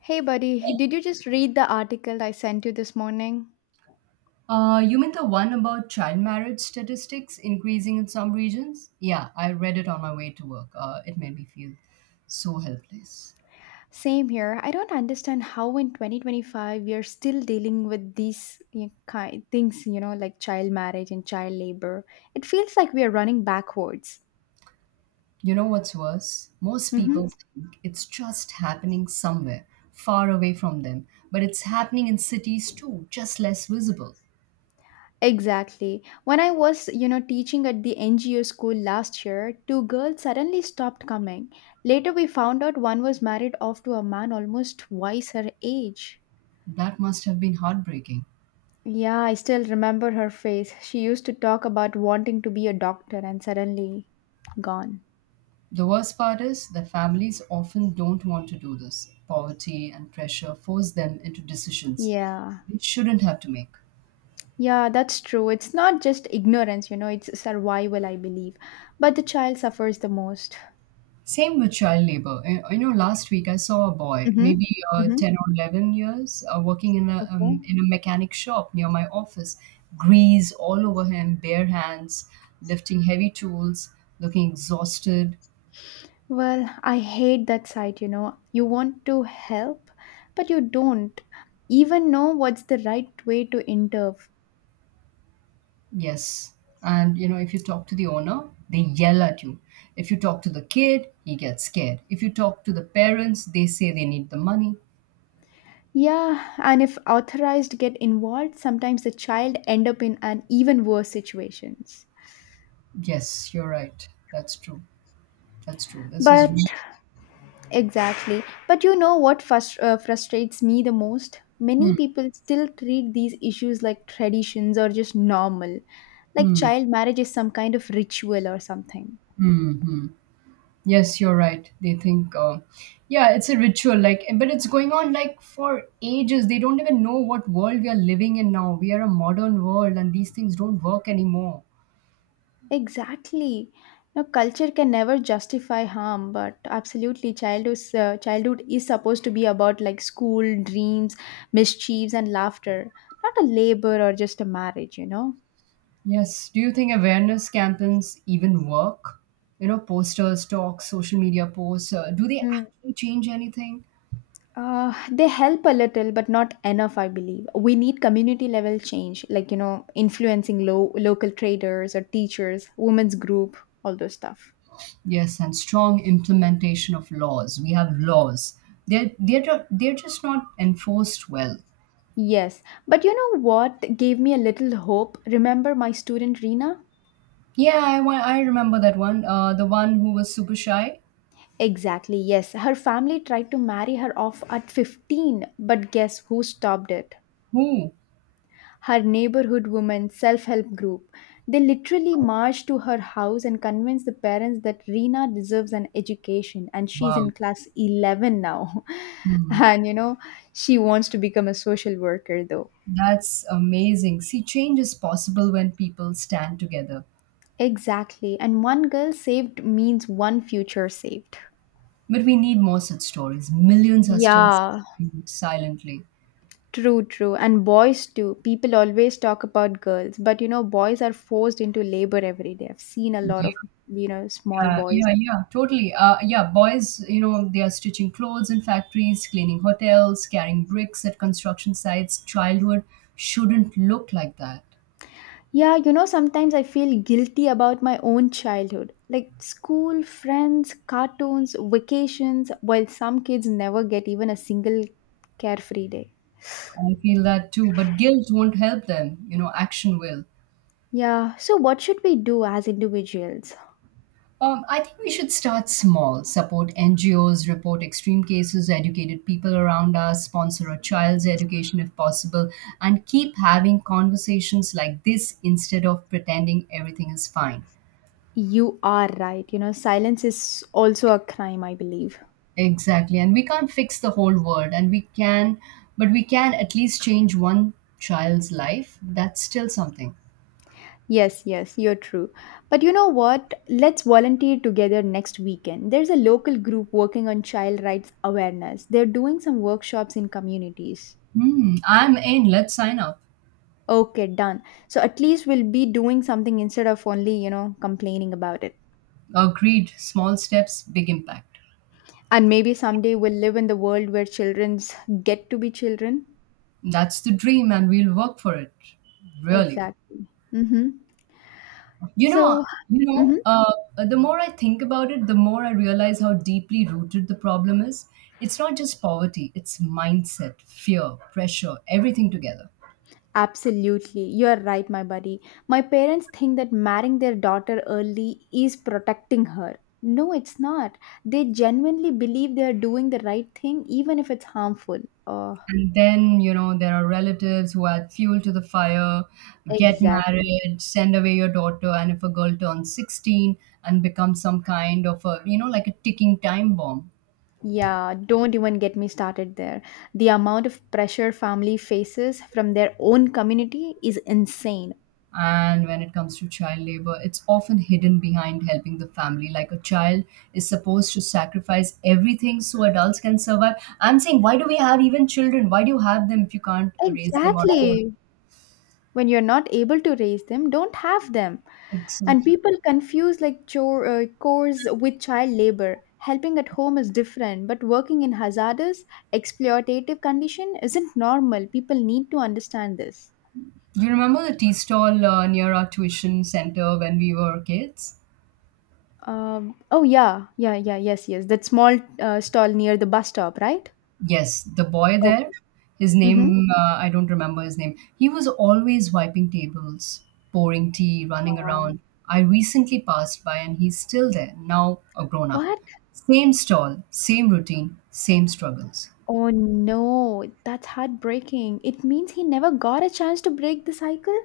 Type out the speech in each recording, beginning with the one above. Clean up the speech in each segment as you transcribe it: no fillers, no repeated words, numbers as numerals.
Hey, buddy, did you just read the article I sent you this morning? You mean the one about child marriage statistics increasing in some regions? Yeah, I read it on my way to work. It made me feel so helpless. Same here. I don't understand how in 2025 we are still dealing with these you know, ki things, like child marriage and child labor. It feels like we are running backwards. You know what's worse? Most Mm-hmm. people think it's just happening somewhere, far away from them, but it's happening in cities too, just less visible. Exactly. When I was, teaching at the NGO school last year, two girls suddenly stopped coming. Later, we found out one was married off to a man almost twice her age. That must have been heartbreaking. Yeah, I still remember her face. She used to talk about wanting to be a doctor and suddenly gone. The worst part is that families often don't want to do this. Poverty and pressure force them into decisions Yeah. they shouldn't have to make. Yeah, that's true. It's not just ignorance, it's survival, I believe. But the child suffers the most. Same with child labor. You know, last week I saw a boy, Mm-hmm. maybe Mm-hmm. 10 or 11 years, working Okay. in a mechanic shop near my office. Grease all over him, bare hands, lifting heavy tools, looking exhausted. Well, I hate that side, you know. You want to help, but you don't even know what's the right way to intervene. Yes. And, you know, if you talk to the owner, they yell at you. If you talk to the kid, he gets scared. If you talk to the parents, they say they need the money. Yeah, and if authorized get involved, sometimes the child end up in an even worse situations. Yes, you're right. That's true. That's true. This is But really. exactly. But you know what frustrates me the most? Many Hmm. people still treat these issues like traditions or just normal, like Hmm. child marriage is some kind of ritual or something. Hmm. Hmm. Yes, you're right. They think, yeah, it's a ritual, like, but it's going on like for ages. They don't even know what world we are living in now. We are a modern world, and these things don't work anymore. Exactly. Now, culture can never justify harm, but absolutely, childhood is supposed to be about like school, dreams, mischiefs, and laughter, not a labor or just a marriage, you know? Yes. Do you think awareness campaigns even work? You know, posters, talks, social media posts. Do they Hmm. actually change anything? They help a little, but not enough, I believe. We need community level change, like, influencing local traders or teachers, women's group, all those stuff. Yes, and strong implementation of laws. We have laws. They're they're just not enforced well. Yes, but you know what gave me a little hope? Remember my student Rina? Yeah, I remember that one. The one who was super shy. Exactly, yes. Her family tried to marry her off at 15, but guess who stopped it? Oh, Her neighborhood women self help group. They literally marched to her house and convinced the parents that Rina deserves an education and she's wow. in class 11 now. Hmm. And you know, she wants to become a social worker though. That's amazing. See, change is possible when people stand together. Exactly. And one girl saved means one future saved. But we need more such stories. Millions are still Yeah. suffering silently. True, true. And boys too. People always talk about girls, but you know, boys are forced into labor every day. I've seen a lot Yeah, of, small yeah, boys. yeah, yeah, totally. Yeah, boys, you know, they are stitching clothes in factories, cleaning hotels, carrying bricks at construction sites. Childhood shouldn't look like that. Yeah, you know, sometimes I feel guilty about my own childhood. Like school, friends, cartoons, vacations, while some kids never get even a single carefree day. I feel that too. But guilt won't help them. You know, action will. Yeah, so what should we do as individuals? I think we should start small. Support NGOs, report extreme cases, educated people around us, sponsor a child's education if possible, and keep having conversations like this instead of pretending everything is fine. You are right. You know, silence is also a crime, I believe. Exactly. And we can't fix the whole world, and we can, but we can at least change one child's life. That's still something. Yes, yes, you're true. But you know what? Let's volunteer together next weekend. There's a local group working on child rights awareness. They're doing some workshops in communities. Hmm, I'm in. Let's sign up. Okay, done. So at least we'll be doing something instead of only, complaining about it. Agreed. Small steps, big impact. And maybe someday we'll live in the world where children's get to be children. That's the dream, and we'll work for it. Really. Exactly. Mm-hmm. You know, So, you know, mhm. uh, the more I think about it, the more I realize how deeply rooted the problem is. It's not just poverty; it's mindset, fear, pressure, everything together. Absolutely, you are right, my buddy. My parents think that marrying their daughter early is protecting her. No, it's not. They genuinely believe they are doing the right thing, even if it's harmful. Oh, And then, you know, there are relatives who add fuel to the fire, get exactly. married, send away your daughter, and if a girl turns 16 and becomes some kind of a, you know, like a ticking time bomb. Yeah, don't even get me started there. The amount of pressure family faces from their own community is insane. And when it comes to child labor, it's often hidden behind helping the family. Like a child is supposed to sacrifice everything so adults can survive. I'm saying, why do we have even children? Why do you have them if you can't raise them on your own? Exactly. When you're not able to raise them, don't have them. And Exactly. people confuse like chores with child labor. Helping at home is different, but working in hazardous exploitative condition isn't normal. People need to understand this. Do you remember the tea stall near our tuition center when we were kids? Oh, yeah, yeah, yeah, yes, yes, that small stall near the bus stop, right? Yes, the boy there, Okay. his Mm-hmm. name, I don't remember his name. He was always wiping tables, pouring tea, running Wow. around. I recently passed by and he's still there, now a grown up. What? Same stall, same routine, same struggles. Oh no, that's heartbreaking. It means he never got a chance to break the cycle.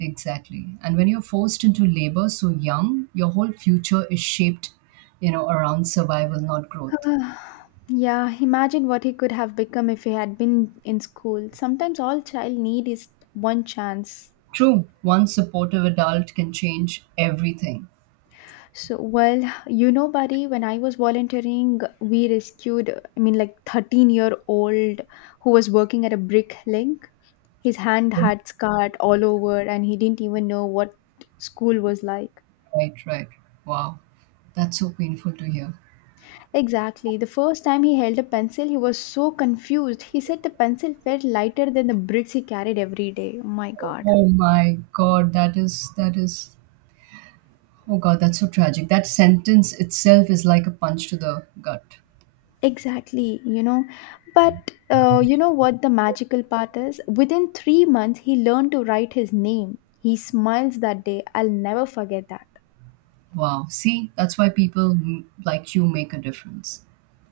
Exactly. And when you're forced into labor so young, your whole future is shaped, you know, around survival, not growth. Ah, yeah, imagine what he could have become if he had been in school. Sometimes all child need is one chance. True, one supportive adult can change everything. So, well, you know, buddy, when I was volunteering, we rescued, I mean, like 13-year-old who was working at a brick link. His hand had scarred all over and he didn't even know what school was like. Right, right. Wow. That's so painful to hear. Exactly. The first time he held a pencil, he was so confused. He said the pencil felt lighter than the bricks he carried every day. Oh my God. Oh my God, that is oh God, that's so tragic. That sentence itself is like a punch to the gut. Exactly, you know. But you know what the magical part is? Within 3 months, he learned to write his name. He smiles that day. I'll never forget that. Wow. See, that's why like you make a difference.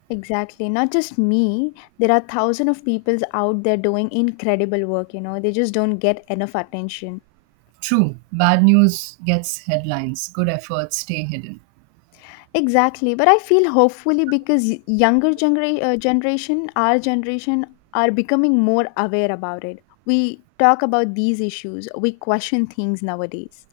Exactly. Not just me. There are thousands of peoples out there doing incredible work, you know. They just don't get enough attention. True. Bad news gets headlines. Good efforts stay hidden. Exactly. But I feel hopefully because generation, our generation, are becoming more aware about it. We talk about these issues. We question things nowadays.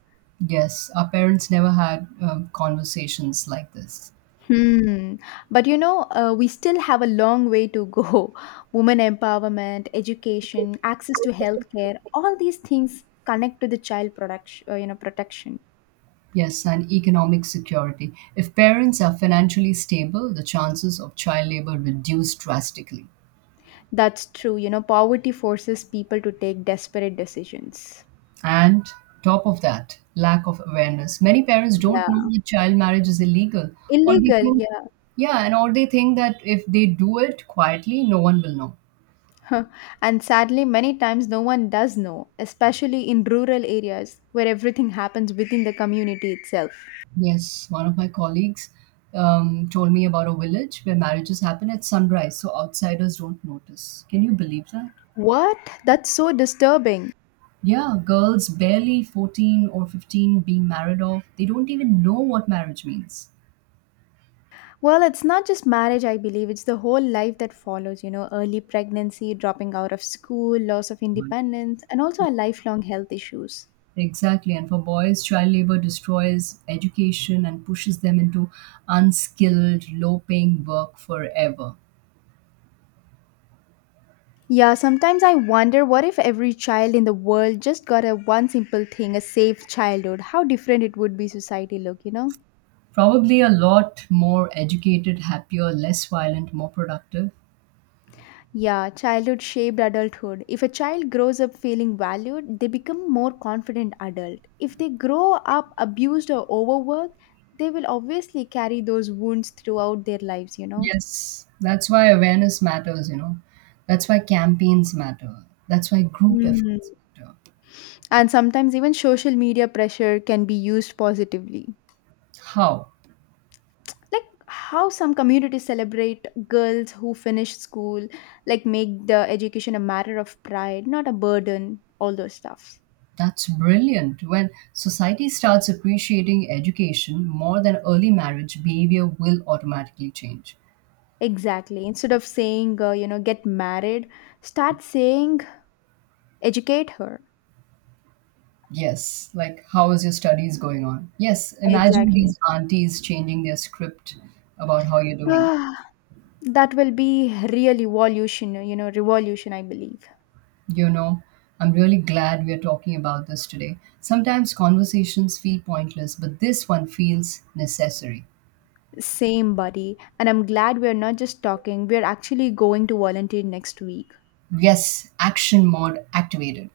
Yes, our parents never had conversations like this. Hmm. But you know, we still have a long way to go. Women empowerment, education, access to healthcare, all these things connect to the child production, you know, protection. Yes, and economic security. If parents are financially stable, the chances of child labor reduce drastically. That's true. You know, poverty forces people to take desperate decisions. And top of that, lack of awareness. Many parents don't know Yeah. that child marriage is illegal, or they Illegal, think, yeah. yeah, and or they think that if they do it quietly, no one will know. And sadly, many times no one does know, especially in rural areas where everything happens within the community itself. Yes, one of my colleagues told me about a village where marriages happen at sunrise, so outsiders don't notice. Can you believe that? What? That's so disturbing. Yeah, girls barely 14 or 15 being married off, they don't even know what marriage means. Well, it's not just marriage, I believe. It's the whole life that follows, early pregnancy, dropping out of school, loss of independence, and also our lifelong health issues. Exactly. And for boys, child labor destroys education and pushes them into unskilled, low paying work forever. Yeah, sometimes I wonder what if every child in the world just got a one simple thing, a safe childhood, how different it would be society look, you know? Probably a lot more educated, happier, less violent, more productive. Yeah, childhood shaped adulthood. If a child grows up feeling valued, they become more confident adult. If they grow up abused or overworked, they will obviously carry those wounds throughout their lives, you know? Yes. That's why awareness matters, you know. That's why campaigns matter. That's why group Mm. efforts matter. And sometimes even social media pressure can be used positively. How? Like how some communities celebrate girls who finish school, like make the education a matter of pride, not a burden, all those stuffs. That's brilliant. When society starts appreciating education more than early marriage, behavior will automatically change. Exactly. Instead of saying, get married, start saying, educate her. Yes, like how is your studies going on? Yes, imagine Exactly. these aunties changing their script about how you're doing. Ah, that will be really revolution, revolution, I believe. You know, I'm really glad we are talking about this today. Sometimes conversations feel pointless, but this one feels necessary. Same, buddy. And I'm glad we're not just talking, we're actually going to volunteer next week. Yes, action mode activated.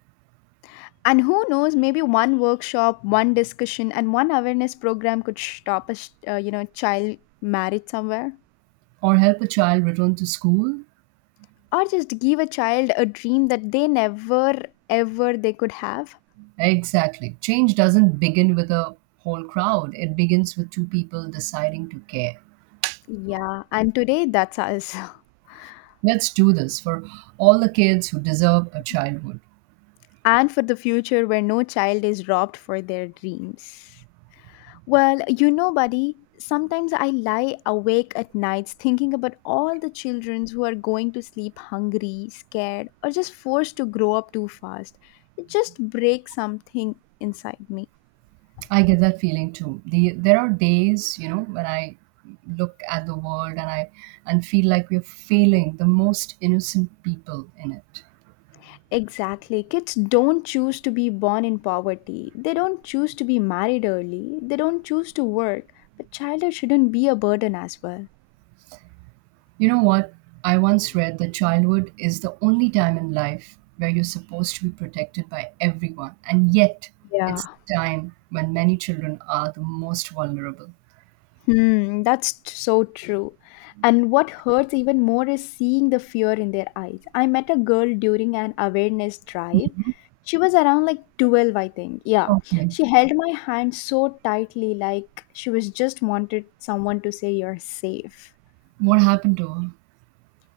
And who knows, maybe one workshop, one discussion, and one awareness program could stop a, child married somewhere. Or help a child return to school? Or just give a child a dream that they never, ever they could have. Exactly. Change doesn't begin with a whole crowd, it begins with two people deciding to care. Yeah, and today that's us. Let's do this for all the kids who deserve a childhood. And for the future where no child is robbed for their dreams. Well, you know, buddy, sometimes I lie awake at nights thinking about all the children who are going to sleep hungry, scared, or just forced to grow up too fast. It just breaks something inside me. I get that feeling too. There are days, you know, when I look at the world and feel like we're failing the most innocent people in it. Exactly. Kids don't choose to be born in poverty. They don't choose to be married early. They don't choose to work. But childhood shouldn't be a burden as well. You know what? I once read that childhood is the only time in life where you're supposed to be protected by everyone, and yet it's Yeah. the time when many children are the most vulnerable. So true. And what hurts even more is seeing the fear in their eyes. I met a girl during an awareness drive. She was around like 12, I think. Yeah. Okay, She held my hand so tightly, like she was just wanted someone to say, "You're safe." what happened to her?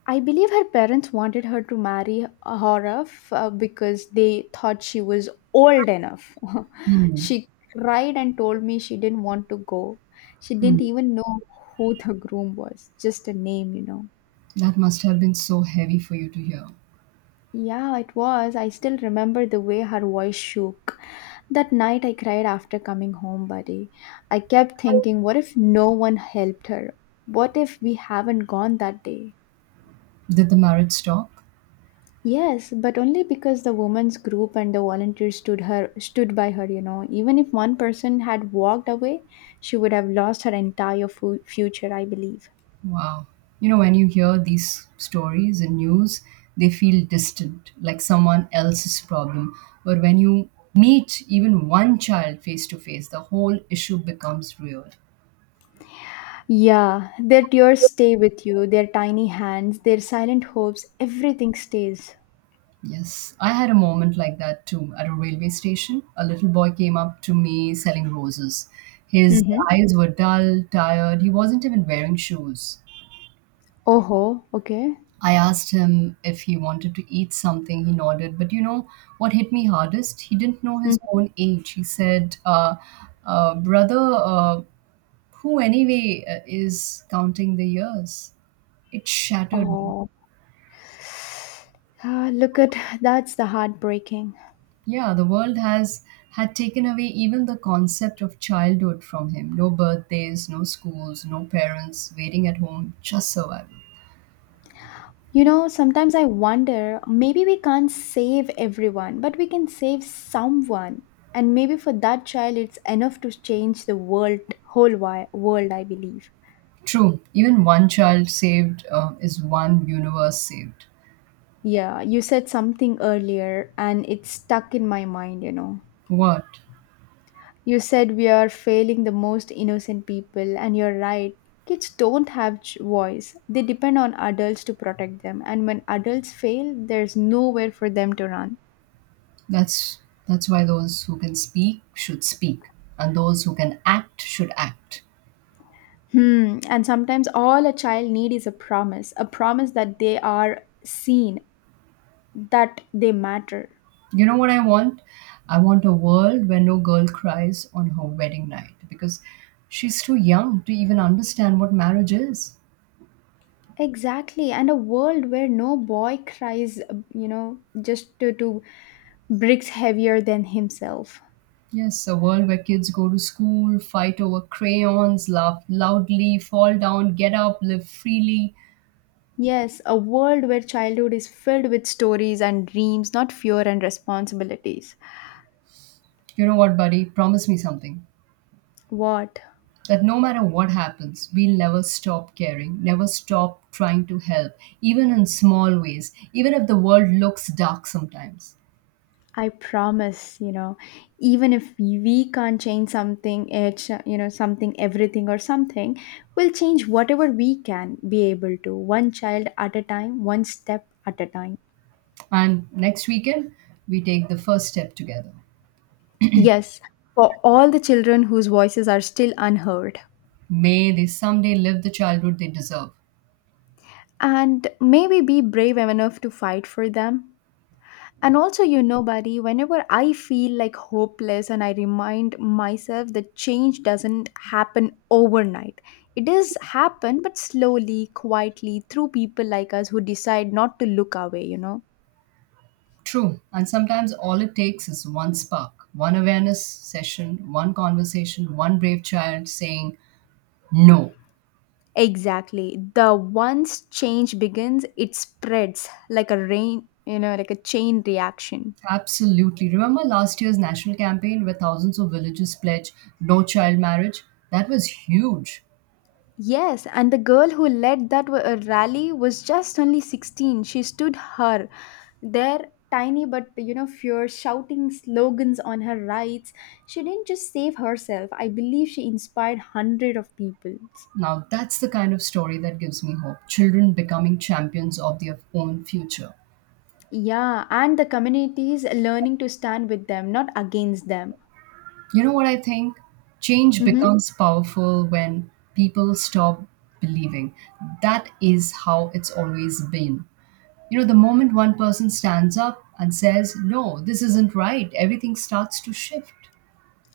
I believe her parents wanted her to marry Horov, because they thought she was old enough. Hmm. She cried and told me she didn't want to go. She didn't Hmm. even know who the groom was, just a name, you know. That must have been so heavy for you to hear. Yeah, it was. I still remember the way her voice shook. That night I cried after coming home, buddy. I kept thinking, what if no one helped her? What if we haven't gone that day? Did the marriage stop? Yes, but only because the women's group and the volunteers stood by her, you know. Even if one person had walked away, she would have lost her future, I believe. Wow. You know, when you hear these stories in news, they feel distant, like someone else's problem. But when you meet even one child face to face, the whole issue becomes real. Yeah, their tears stay with you, their tiny hands, their silent hopes, everything stays. Yes, I had a moment like that too at a railway station. A little boy came up to me selling roses. His Mhm. eyes were dull, tired. He wasn't even wearing shoes. Oh, okay. I asked him if he wanted to eat something. He nodded. But you know what hit me hardest? He didn't know his Mhm. own age. He said, Brother, who anyway is counting the years? It shattered me. Oh. Ah, look at that's the heartbreaking. Yeah, the world has had taken away even the concept of childhood from him. No birthdays, no schools, no parents, waiting at home, just survival. You know, sometimes I wonder maybe we can't save everyone, but we can save someone. And maybe for that child, it's enough to change the world, world, I believe. True, even one child saved is one universe saved. Yeah, you said something earlier and it stuck in my mind, you know. What? You said we are failing the most innocent people, and you're right. Kids don't have voice. They depend on adults to protect them, and when adults fail, there's nowhere for them to run. That's that's why those who can speak should speak and those who can act should act. Hmm. And sometimes all a child need is a promise that they are seen, that they matter. You know what I want? I want a world where no girl cries on her wedding night because she's too young to even understand what marriage is. Exactly. And a world where no boy cries, to bricks heavier than himself. Yes, a world where kids go to school, fight over crayons, laugh loudly, fall down, get up, live freely. Yes, a world where childhood is filled with stories and dreams, not fear and responsibilities. You know what, buddy? Promise me something. What? That no matter what happens, we'll never stop caring, never stop trying to help, even in small ways, even if the world looks dark sometimes. I promise, even if we can't change something, it's, you know, something, everything or something, we'll change whatever we can be able to, one child at a time, one step at a time. And next weekend, we take the first step together. Yes, for all the children whose voices are still unheard. May they someday live the childhood they deserve. And maybe be brave enough to fight for them. And also, buddy, whenever I feel like hopeless and I remind myself that change doesn't happen overnight. It does happen, but slowly, quietly, through people like us who decide not to look away, you know? True, and sometimes all it takes is one spark, one awareness session, one conversation, one brave child saying no. Exactly. The once change begins, it spreads like a rain, like a chain reaction. Absolutely. Remember last year's national campaign where thousands of villages pledged no child marriage? That was huge. Yes, and the girl who led that rally was just only 16. She stood her there, tiny but fierce, shouting slogans on her rights. She didn't just save herself, I believe she inspired hundred of people. Now, that's the kind of story that gives me hope. Children becoming champions of their own future. Yeah, and the communities learning to stand with them, not against them. You know what I think? Change Mm-hmm. becomes powerful when people stop believing. That is how it's always been. You know, the moment one person stands up and says, No, this isn't right, everything starts to shift.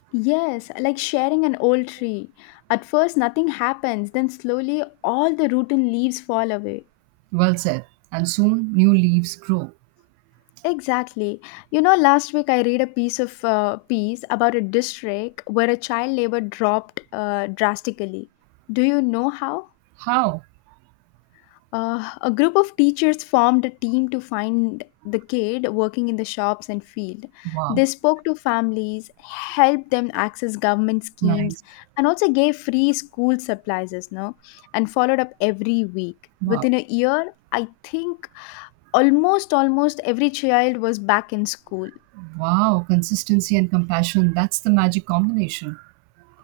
Yes, like sharing an old tree. At first nothing happens, then slowly all the root and leaves fall away. Well said. And soon, new leaves grow. Exactly. You know, last week I read a piece about a district where a child labor dropped drastically. Do you know how? How? A group of teachers formed a team to find the kid working in the shops and field. They Wow. spoke to families, helped them access government schemes, Nice. and also gave free school supplies, no? And followed up every week. Wow. Within a year, I think almost every child was back in school. Wow. Consistency and compassion. That's the magic combination.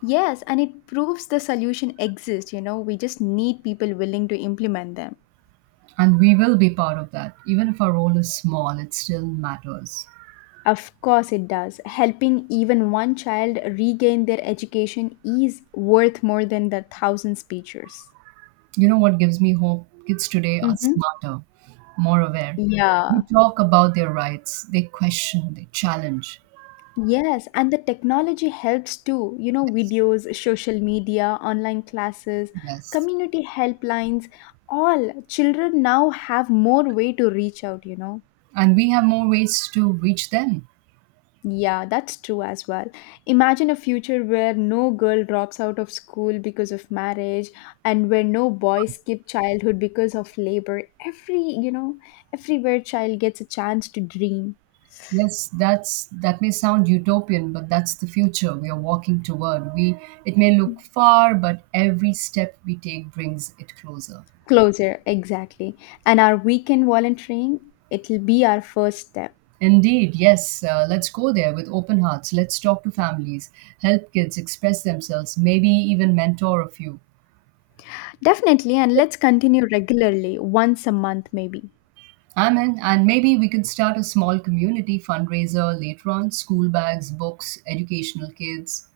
Yes, and it proves the solution exists, we just need people willing to implement them. And we will be part of that. Even if our role is small, it still matters. Of course, it does. Helping even one child regain their education is worth more than the thousand speeches. You know what gives me hope? Kids today are Hmm. smarter, more aware. They Yeah. talk about their rights, they question, they challenge. Yes, and the technology helps too. You know, Yes. videos, social media, online classes, Yes. community helplines, all children now have more way to reach out, you know. And we have more ways to reach them. Yeah, that's true as well. Imagine a future where no girl drops out of school because of marriage, and where no boy skip childhood because of labor. Everywhere child gets a chance to dream. Yes, that's that may sound utopian, but that's the future we are walking toward. We It may look far, but every step we take brings it closer. Closer, exactly. And our weekend volunteering, it'll be our first step. Indeed, yes, let's go there with open hearts. Let's talk to families, help kids express themselves, maybe even mentor a few. Definitely, and let's continue regularly, once a month maybe. I'm in, and maybe we can start a small community fundraiser later on school bags, books, educational kids.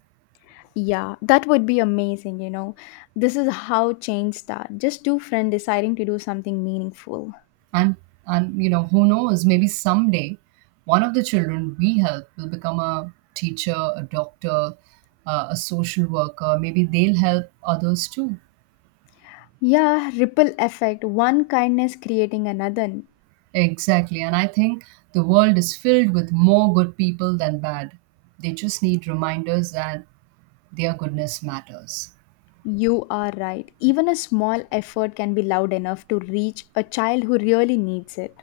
Yeah, that would be amazing, you know. This is how change starts. Just two friends deciding to do something meaningful. And and you know, who knows, maybe someday one of the children we help will become a teacher, a doctor, a social worker. Maybe they'll help others too. Yeah, ripple effect, one kindness creating another. Exactly. And I think the world is filled with more good people than bad. They just need reminders that their goodness matters. You are right. Even a small effort can be loud enough to reach a child who really needs it.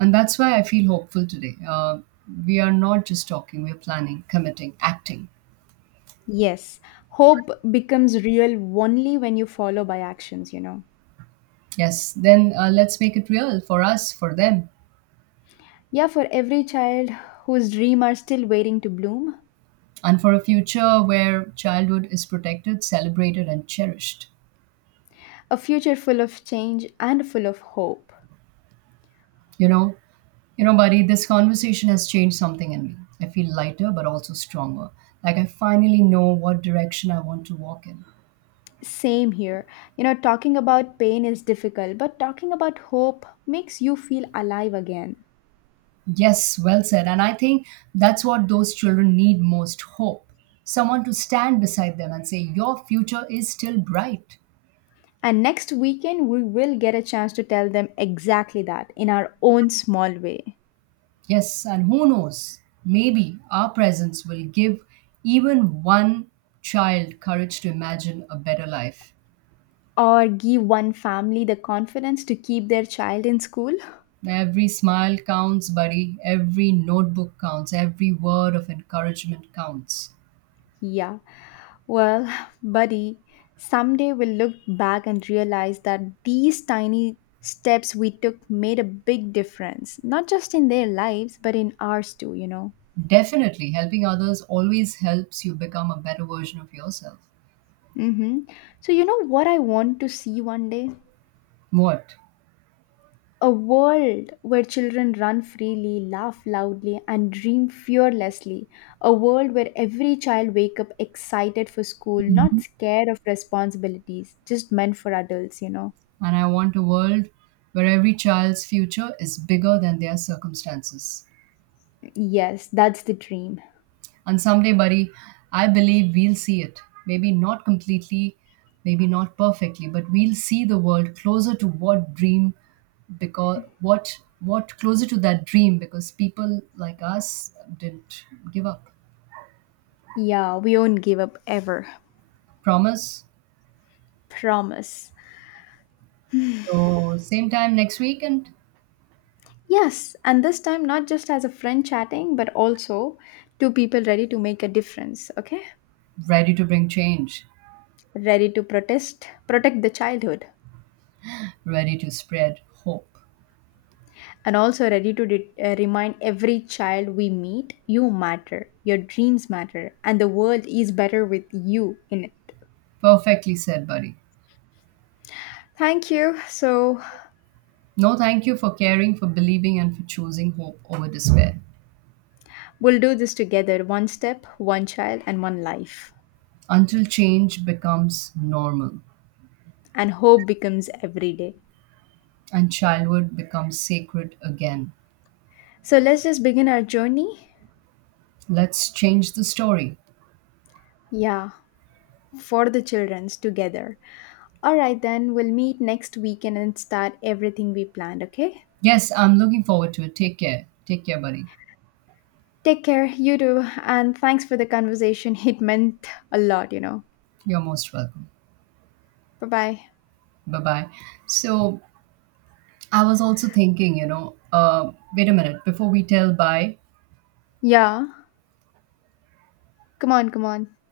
And that's why I feel hopeful today. We are not just talking, we're planning, committing, acting. Yes, hope becomes real only when you follow by actions, you know. Yes, then let's make it real for us, for them. Yeah, for every child whose dream are still waiting to bloom, And for a future where childhood is protected, celebrated, and cherished. a future full of change and full of hope. You know, Buddy, this conversation has changed something in me. I feel lighter, but also stronger. Like I finally know what direction I want to walk in. Same here. You know, talking about pain is difficult, but talking about hope makes you feel alive again. Yes, well said. And I think that's what those children need most hope. Someone to stand beside them and say, Your future is still bright. And next weekend, we will get a chance to tell them exactly that in our own small way. Yes, and who knows? Maybe our presence will give even one child courage to imagine a better life. Or give one family the confidence to keep their child in school. Every smile counts, buddy. Every notebook counts. Every word of encouragement counts. Yeah, well, buddy, someday we'll look back and realize that these tiny steps we took made a big difference, not just in their lives, but in ours too, you know. Definitely, helping others always helps you become a better version of yourself. Mm-hmm. So, you know what I want to see one day? What? A world where children run freely, laugh loudly, and dream fearlessly. A world where every child wake up excited for school, not scared of responsibilities, just meant for adults, you know. And I want a world where every child's future is bigger than their circumstances. Yes, that's the dream. And someday, buddy, I believe we'll see it. Maybe not completely, maybe not perfectly, but we'll see the world closer to what dream because what closer to that dream because people like us didn't give up. Yeah, we won't give up ever. Promise. Promise. So same time next week and Yes, and this time not just as a friend chatting, but also two people ready to make a difference, okay? ready to bring change, Ready to protest, protect the childhood. ready to spread hope. And also ready to remind every child we meet, you matter, your dreams matter, and the world is better with you in it. Perfectly said, buddy. Thank you. So, No, thank you for caring, for believing, and for choosing hope over despair we'll do this together, one step, one child, and one life. until change becomes normal. And hope becomes every day. And childhood becomes sacred again. So, let's just begin our journey. Let's change the story. Yeah, for the children's together. All right, then we'll meet next weekend and start everything we planned, okay? Yes, I'm looking forward to it. Take care. Take care, buddy. Take care, you too, and thanks for the conversation. It meant a lot, you know. You're most welcome. Bye bye. Bye bye. So, I was also thinking, you know, wait a minute, before we tell bye, Yeah. Come on, come on.